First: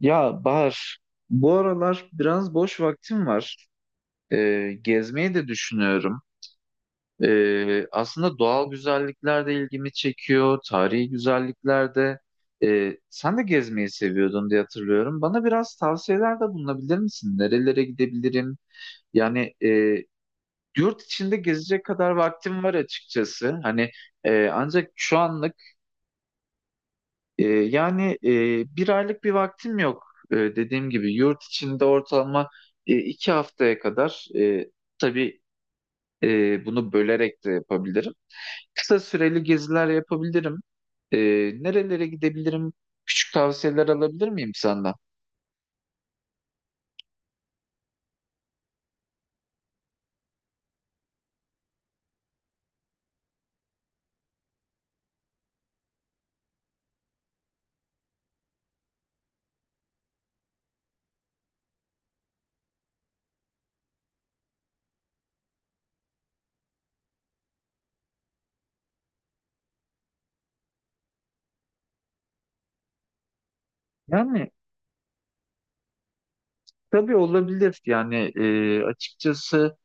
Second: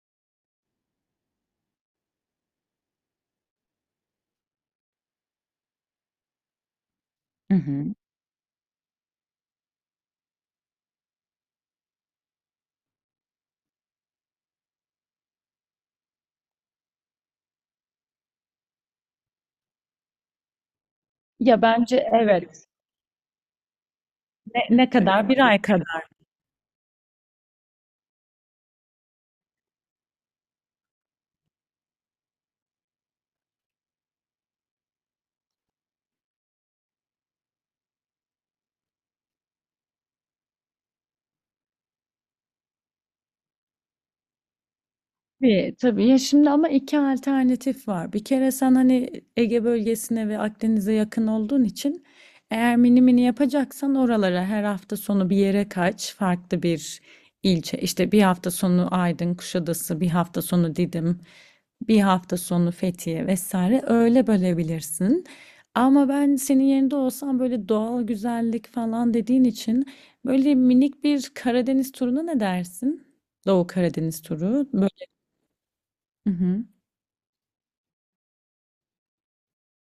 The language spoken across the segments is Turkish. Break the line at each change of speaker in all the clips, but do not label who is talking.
Ya Bahar, bu aralar biraz boş vaktim var. Gezmeyi de düşünüyorum.
Hı hı.
Aslında doğal güzellikler de ilgimi çekiyor, tarihi güzellikler de. Sen de gezmeyi seviyordun diye hatırlıyorum. Bana biraz tavsiyelerde bulunabilir misin? Nerelere gidebilirim? Yani yurt içinde
Ya
gezecek
bence
kadar vaktim
evet.
var açıkçası. Hani
Ne,
ancak
ne
şu
kadar? Bir
anlık.
ay kadar.
Yani bir aylık bir vaktim yok. Dediğim gibi yurt içinde ortalama iki haftaya kadar, tabii bunu bölerek de yapabilirim. Kısa süreli geziler yapabilirim. Ee, Nerelere gidebilirim? Küçük tavsiyeler alabilir miyim senden?
Tabii, tabii. Ya şimdi ama iki alternatif var. Bir kere sen hani Ege bölgesine ve Akdeniz'e yakın olduğun için eğer mini mini yapacaksan oralara her hafta sonu bir yere kaç, farklı bir ilçe. İşte bir hafta sonu Aydın, Kuşadası, bir hafta sonu Didim, bir hafta sonu Fethiye vesaire öyle bölebilirsin. Ama ben senin yerinde olsam böyle doğal güzellik falan dediğin için böyle minik bir Karadeniz turuna ne dersin? Doğu Karadeniz
Yani
turu. Hı hı.
tabii olabilir. Yani açıkçası.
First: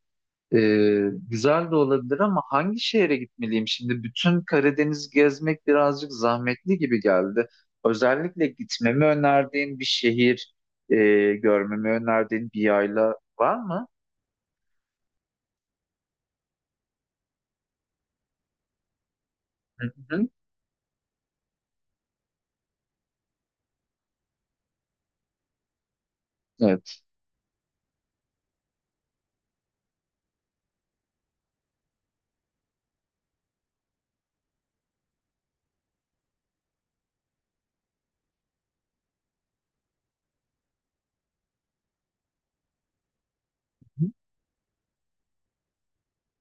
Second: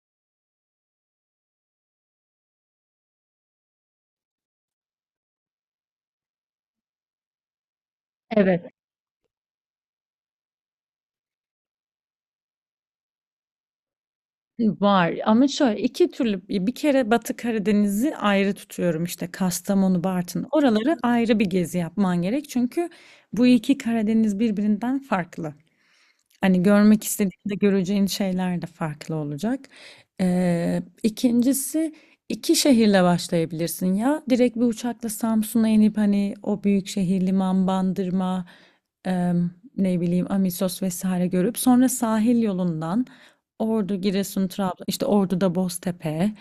Güzel de olabilir ama hangi şehre gitmeliyim şimdi? Bütün Karadeniz gezmek birazcık zahmetli gibi geldi. Özellikle
Evet.
gitmemi önerdiğin bir şehir, e, görmemi önerdiğin bir yayla var mı?
Var ama şöyle 2 türlü bir kere Batı Karadeniz'i ayrı tutuyorum, işte,
Hı
Kastamonu,
hı.
Bartın oraları ayrı bir gezi yapman gerek çünkü bu 2 Karadeniz birbirinden farklı. Hani
Evet.
görmek istediğinde göreceğin şeyler de farklı olacak. İkincisi iki şehirle başlayabilirsin ya. Direkt bir uçakla Samsun'a inip hani o büyük şehir liman, Bandırma, em, ne bileyim Amisos vesaire görüp sonra sahil yolundan Ordu, Giresun, Trabzon, işte Ordu'da Boztepe,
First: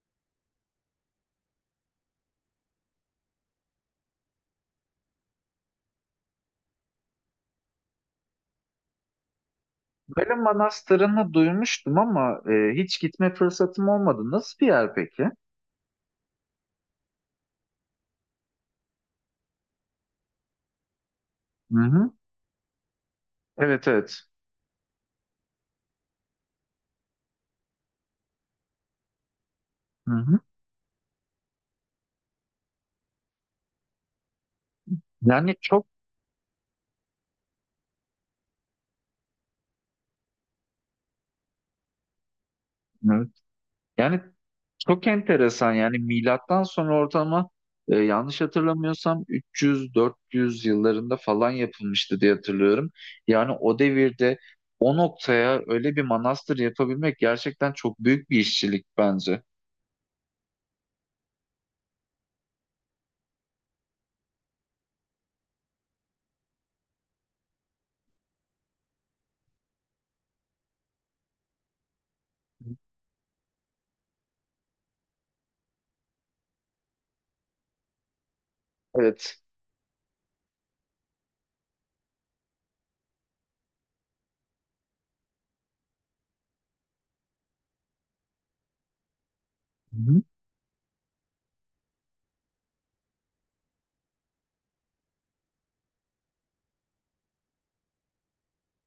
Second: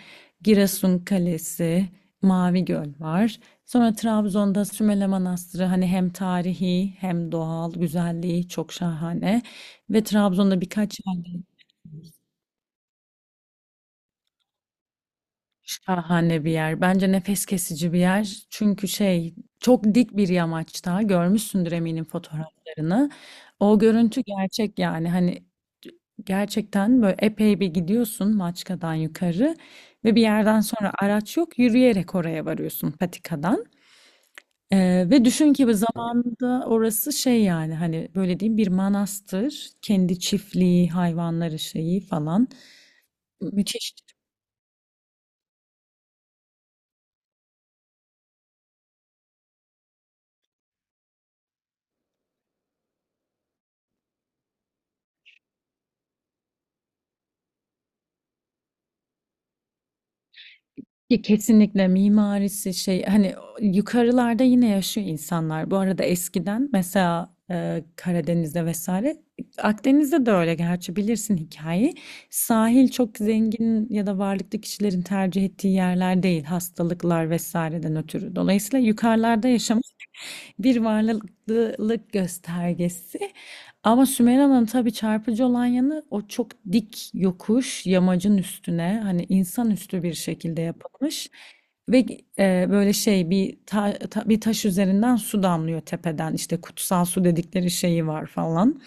Giresun Kalesi, Mavi Göl var. Sonra Trabzon'da Sümele Manastırı hani hem tarihi hem doğal güzelliği çok şahane. Ve
Böyle
Trabzon'da birkaç yerde
manastırını duymuştum ama hiç gitme fırsatım olmadı. Nasıl bir yer peki?
şahane bir yer. Bence nefes kesici bir yer. Çünkü çok dik bir yamaçta görmüşsündür
Hı
eminim
hı.
fotoğraflarını. O
Evet,
görüntü
evet.
gerçek yani hani gerçekten böyle epey bir gidiyorsun Maçka'dan yukarı
Hı
ve bir
hı.
yerden sonra araç yok yürüyerek oraya varıyorsun patikadan. Ve düşün
Yani
ki bu
çok.
zamanında orası şey yani hani böyle diyeyim bir manastır kendi çiftliği hayvanları şeyi falan
Evet.
müthiş.
Yani çok enteresan yani milattan sonra ortalama yanlış hatırlamıyorsam 300-400 yıllarında falan yapılmıştı diye hatırlıyorum. Yani o devirde o noktaya öyle bir manastır yapabilmek gerçekten çok büyük bir işçilik bence.
Ki kesinlikle mimarisi şey hani yukarılarda yine yaşıyor insanlar. Bu arada eskiden mesela Karadeniz'de vesaire Akdeniz'de de öyle gerçi bilirsin hikayeyi. Sahil çok zengin ya da varlıklı kişilerin tercih ettiği yerler değil hastalıklar vesaireden ötürü. Dolayısıyla
Evet.
yukarılarda yaşam bir varlıklılık göstergesi. Ama Sümeyra'nın tabii çarpıcı olan yanı o çok dik yokuş yamacın üstüne hani
Hı
insanüstü bir
hı.
şekilde yapılmış ve böyle şey bir bir taş üzerinden su damlıyor tepeden işte kutsal su dedikleri şeyi var falan.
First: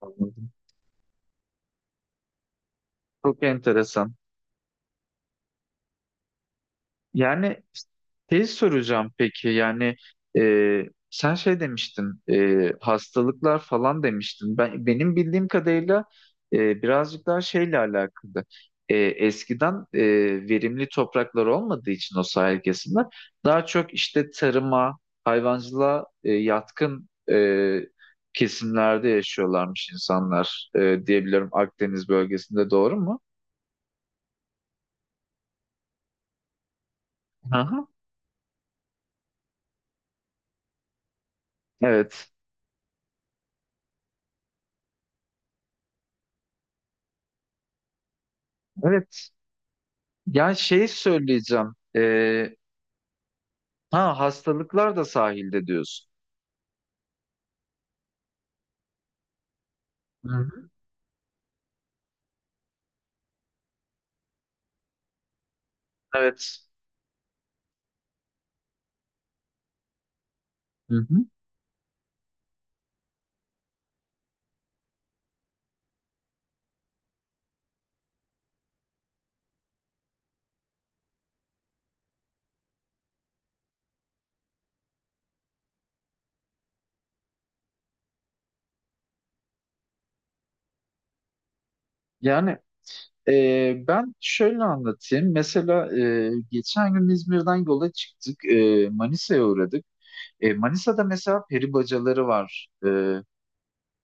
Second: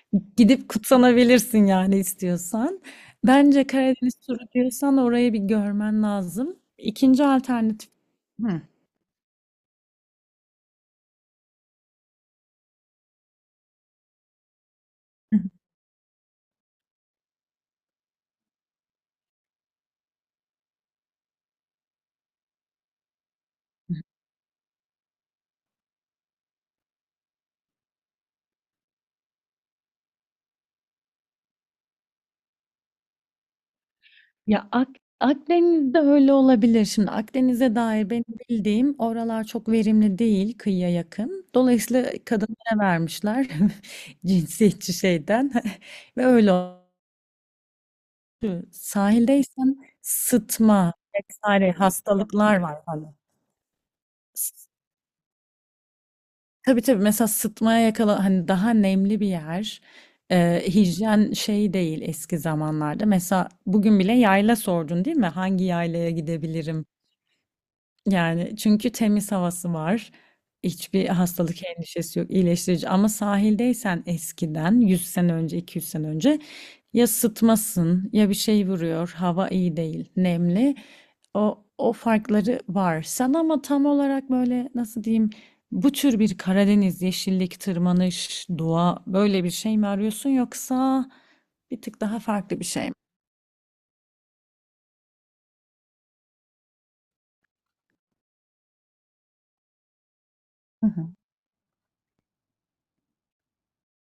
Anladım.
Gidip kutsanabilirsin yani istiyorsan.
Çok
Bence
enteresan.
Karadeniz turu diyorsan orayı bir görmen lazım. İkinci
Yani
alternatif.
tez
Hı.
soracağım peki yani, e, sen şey demiştin, hastalıklar falan demiştin. Benim bildiğim kadarıyla birazcık daha şeyle alakalı. Eskiden verimli topraklar olmadığı için o sahil kesimler daha çok işte tarıma, hayvancılığa yatkın kesimlerde yaşıyorlarmış insanlar, diyebilirim. Akdeniz bölgesinde doğru mu?
Ya Ak Akdeniz'de öyle olabilir. Şimdi Akdeniz'e
Aha,
dair benim bildiğim oralar çok verimli değil kıyıya yakın. Dolayısıyla
evet.
kadınlara vermişler cinsiyetçi şeyden ve öyle oldu.
Evet.
Sahildeysen
Ya şey
sıtma vesaire
söyleyeceğim.
hastalıklar var hani.
Ha,
S-
hastalıklar da sahilde diyorsun.
Tabii tabii mesela sıtmaya yakala hani daha nemli bir yer.
Hı hı.
Hijyen şey değil eski zamanlarda. Mesela bugün bile yayla sordun değil mi? Hangi yaylaya
Evet.
gidebilirim? Yani, çünkü temiz havası var.
Hı
Hiçbir
hı.
hastalık endişesi yok, iyileştirici ama sahildeysen eskiden 100 sene önce, 200 sene önce ya sıtmasın ya bir şey vuruyor, hava iyi değil, nemli. O farkları var. Sen ama tam olarak böyle nasıl diyeyim, bu tür bir Karadeniz, yeşillik, tırmanış, doğa böyle bir şey mi arıyorsun yoksa bir tık daha
Yani
farklı bir şey mi?
ben şöyle anlatayım. Mesela geçen gün İzmir'den yola çıktık. Manisa'ya uğradık. Manisa'da mesela peri bacaları var.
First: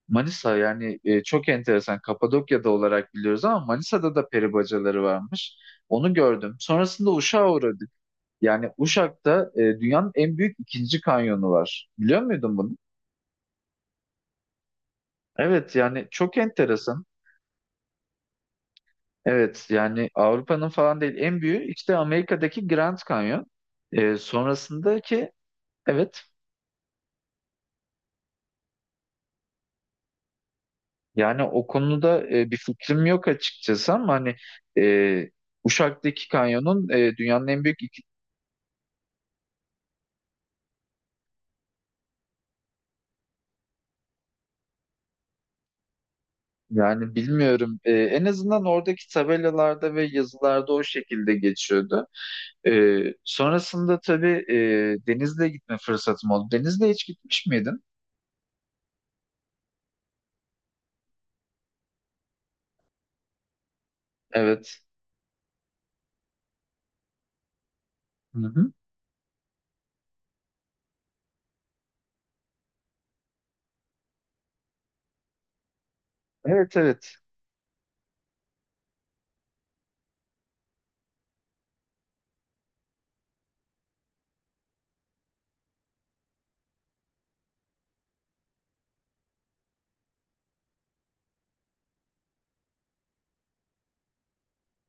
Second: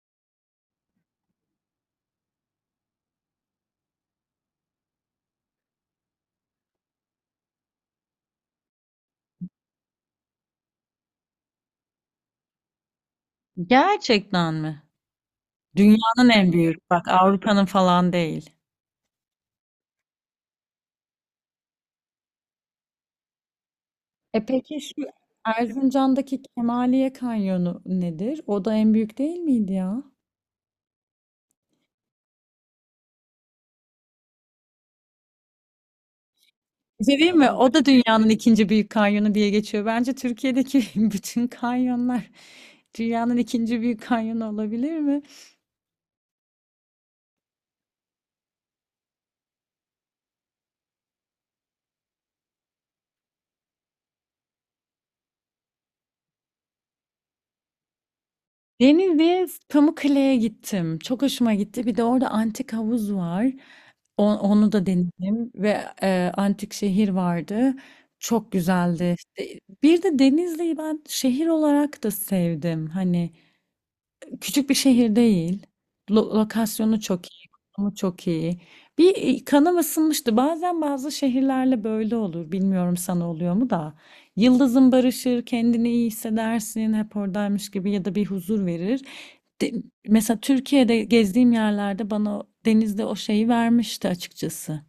Manisa yani çok enteresan. Kapadokya'da olarak biliyoruz ama Manisa'da da peri bacaları varmış. Onu gördüm. Sonrasında Uşak'a uğradık. Yani Uşak'ta dünyanın en büyük ikinci kanyonu var. Biliyor muydun bunu?
Gerçekten mi?
Evet, yani
Dünyanın
çok
en büyük,
enteresan.
bak Avrupa'nın falan değil.
Evet, yani Avrupa'nın falan değil, en büyüğü işte Amerika'daki Grand Canyon.
E peki şu
Sonrasındaki evet,
Erzincan'daki Kemaliye Kanyonu nedir? O da en büyük değil miydi ya?
yani o konuda bir fikrim yok açıkçası ama hani, e, Uşak'taki kanyonun
Bir şey diyeyim
dünyanın
mi?
en
O
büyük
da dünyanın ikinci büyük kanyonu diye geçiyor. Bence Türkiye'deki bütün kanyonlar dünyanın ikinci büyük kanyonu olabilir mi?
yani bilmiyorum. En azından oradaki tabelalarda ve yazılarda o şekilde geçiyordu. E, Sonrasında tabii Denizli'ye gitme fırsatım oldu. Denizli'ye hiç gitmiş miydin?
Denizli'ye, Pamukkale'ye gittim. Çok hoşuma gitti. Bir de orada antik havuz var. Onu
Evet.
da denedim ve antik şehir vardı.
Hı
Çok
hı.
güzeldi. İşte bir de Denizli'yi ben şehir olarak da sevdim. Hani küçük bir şehir değil.
Evet,
Lokasyonu
evet.
çok iyi, konumu çok iyi. Kanım ısınmıştı. Bazen bazı şehirlerle böyle olur. Bilmiyorum sana oluyor mu da. Yıldızın barışır, kendini iyi hissedersin, hep oradaymış gibi ya da bir huzur verir. De- Mesela Türkiye'de gezdiğim yerlerde bana denizde o şeyi vermişti açıkçası.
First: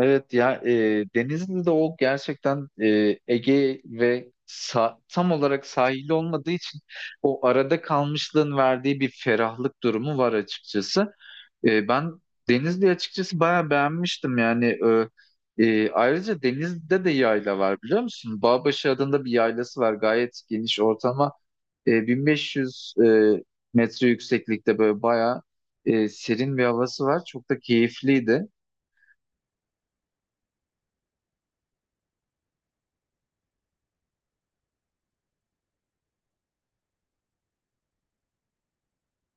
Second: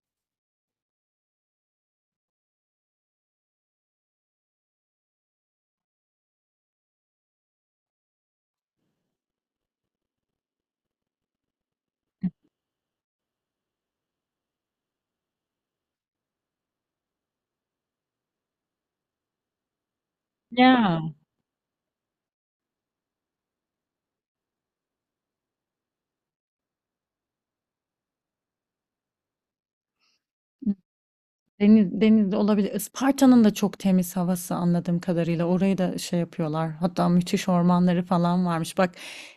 Evet ya, Denizli'de o gerçekten Ege ve tam olarak sahili olmadığı için o arada kalmışlığın verdiği bir ferahlık durumu var açıkçası. Ben Denizli'yi açıkçası bayağı beğenmiştim yani. Ayrıca Denizli'de de yayla var biliyor musun? Bağbaşı adında bir yaylası var, gayet geniş
Ya.
ortama 1500 metre yükseklikte, böyle bayağı serin bir havası var, çok da keyifliydi.
Deniz olabilir. Isparta'nın da çok temiz havası anladığım kadarıyla. Orayı da şey yapıyorlar. Hatta müthiş ormanları falan varmış. Bak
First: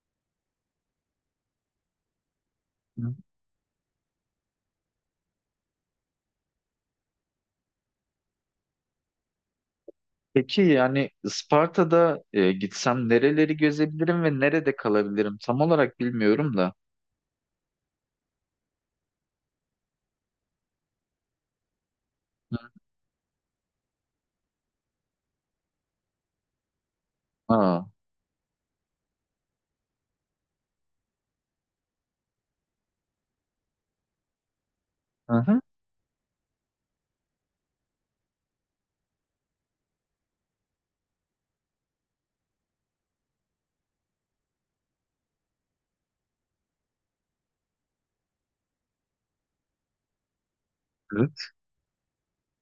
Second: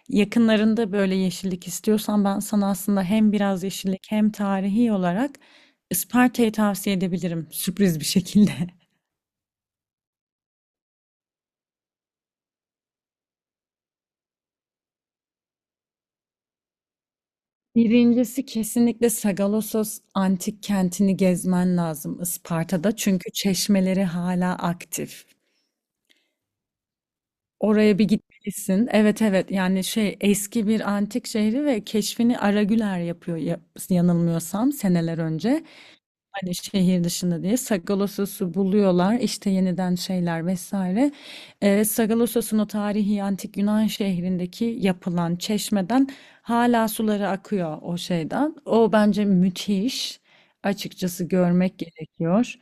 yakınlarında böyle yeşillik istiyorsan ben sana aslında hem biraz yeşillik hem tarihi olarak Isparta'yı tavsiye edebilirim sürpriz bir şekilde.
Peki yani Isparta'da gitsem nereleri gezebilirim ve nerede kalabilirim? Tam olarak bilmiyorum da.
Birincisi kesinlikle Sagalassos antik kentini gezmen lazım
Hı.
Isparta'da. Çünkü çeşmeleri hala aktif.
Aa,
Oraya bir gitmelisin. Evet evet yani şey eski bir antik şehri ve keşfini Aragüler yapıyor yanılmıyorsam seneler
hı hı.
önce. Hani şehir dışında diye Sagalassos'u buluyorlar işte yeniden şeyler vesaire. Sagalassos'un o tarihi antik Yunan şehrindeki yapılan çeşmeden hala suları akıyor o şeyden. O bence müthiş açıkçası
Evet.
görmek gerekiyor.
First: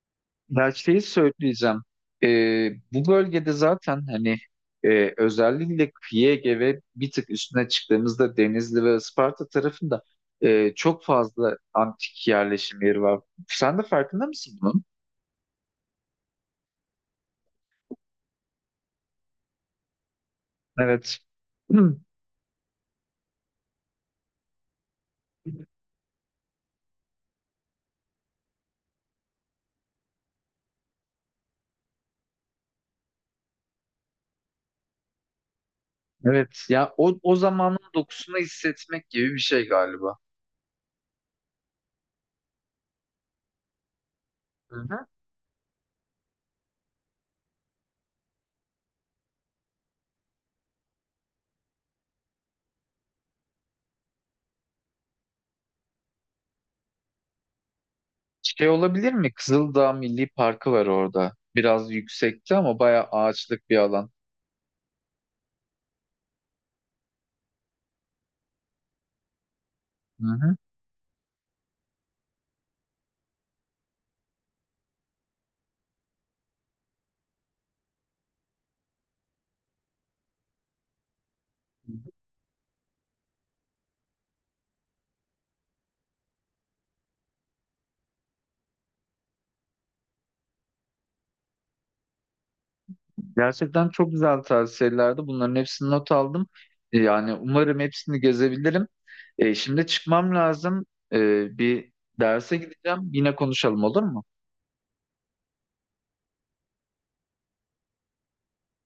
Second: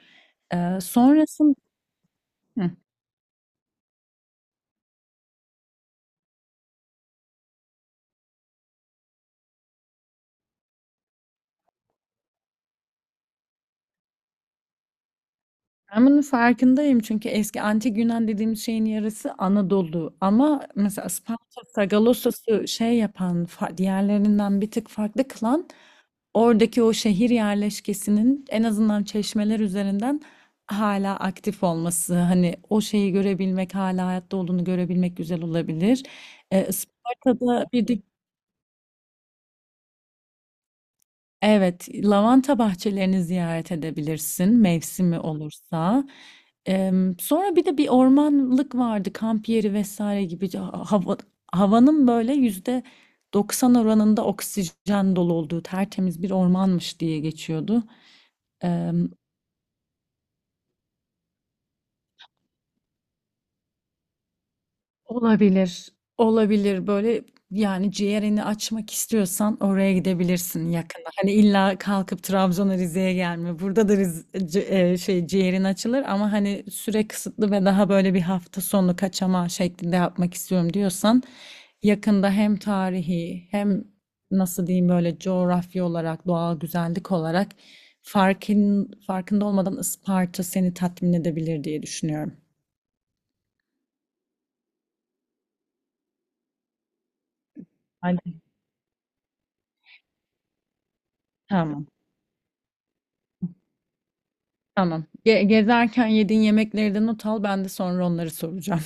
Ya şeyi
Sonrasında...
söyleyeceğim. Bu bölgede zaten hani özellikle kıyı Ege ve bir tık üstüne çıktığımızda Denizli ve Isparta tarafında çok fazla antik yerleşim yeri var. Sen de farkında mısın bunun?
Ben bunun farkındayım çünkü eski antik Yunan dediğimiz şeyin yarısı Anadolu ama mesela
Evet.
Isparta,
Hı.
Sagalassos'u şey yapan, diğerlerinden bir tık farklı kılan oradaki o şehir yerleşkesinin en azından çeşmeler üzerinden hala aktif olması. Hani o şeyi görebilmek, hala hayatta olduğunu görebilmek güzel olabilir.
Evet. Ya o
Isparta'da
zamanın
bir de
dokusunu hissetmek gibi bir şey galiba.
evet, lavanta bahçelerini ziyaret edebilirsin mevsimi olursa. Sonra bir de bir ormanlık vardı, kamp yeri vesaire gibi. Havanın böyle yüzde 90 oranında oksijen dolu olduğu tertemiz bir ormanmış diye geçiyordu.
Şey olabilir mi? Kızıldağ Milli Parkı var orada. Biraz yüksekte ama bayağı ağaçlık bir alan.
Olabilir. Olabilir böyle yani ciğerini açmak istiyorsan oraya
Hı hı.
gidebilirsin yakında. Hani illa kalkıp Trabzon'a Rize'ye gelme. Burada da ciğerin açılır ama hani süre kısıtlı ve daha böyle bir hafta sonu kaçama şeklinde yapmak istiyorum diyorsan yakında hem tarihi hem nasıl diyeyim böyle coğrafya olarak doğal güzellik olarak farkın farkında olmadan Isparta seni tatmin edebilir diye düşünüyorum.
Gerçekten çok güzel tavsiyelerdi. Bunların hepsini not aldım. Yani umarım hepsini
Hadi.
gezebilirim. Şimdi çıkmam lazım. E,
Tamam.
Bir derse gideceğim. Yine konuşalım, olur mu?
Tamam. Gezerken yediğin yemekleri de not al. Ben de sonra onları soracağım.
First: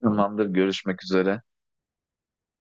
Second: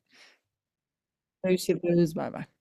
Tamamdır. Görüşmek üzere.
Görüşürüz. Bay bay.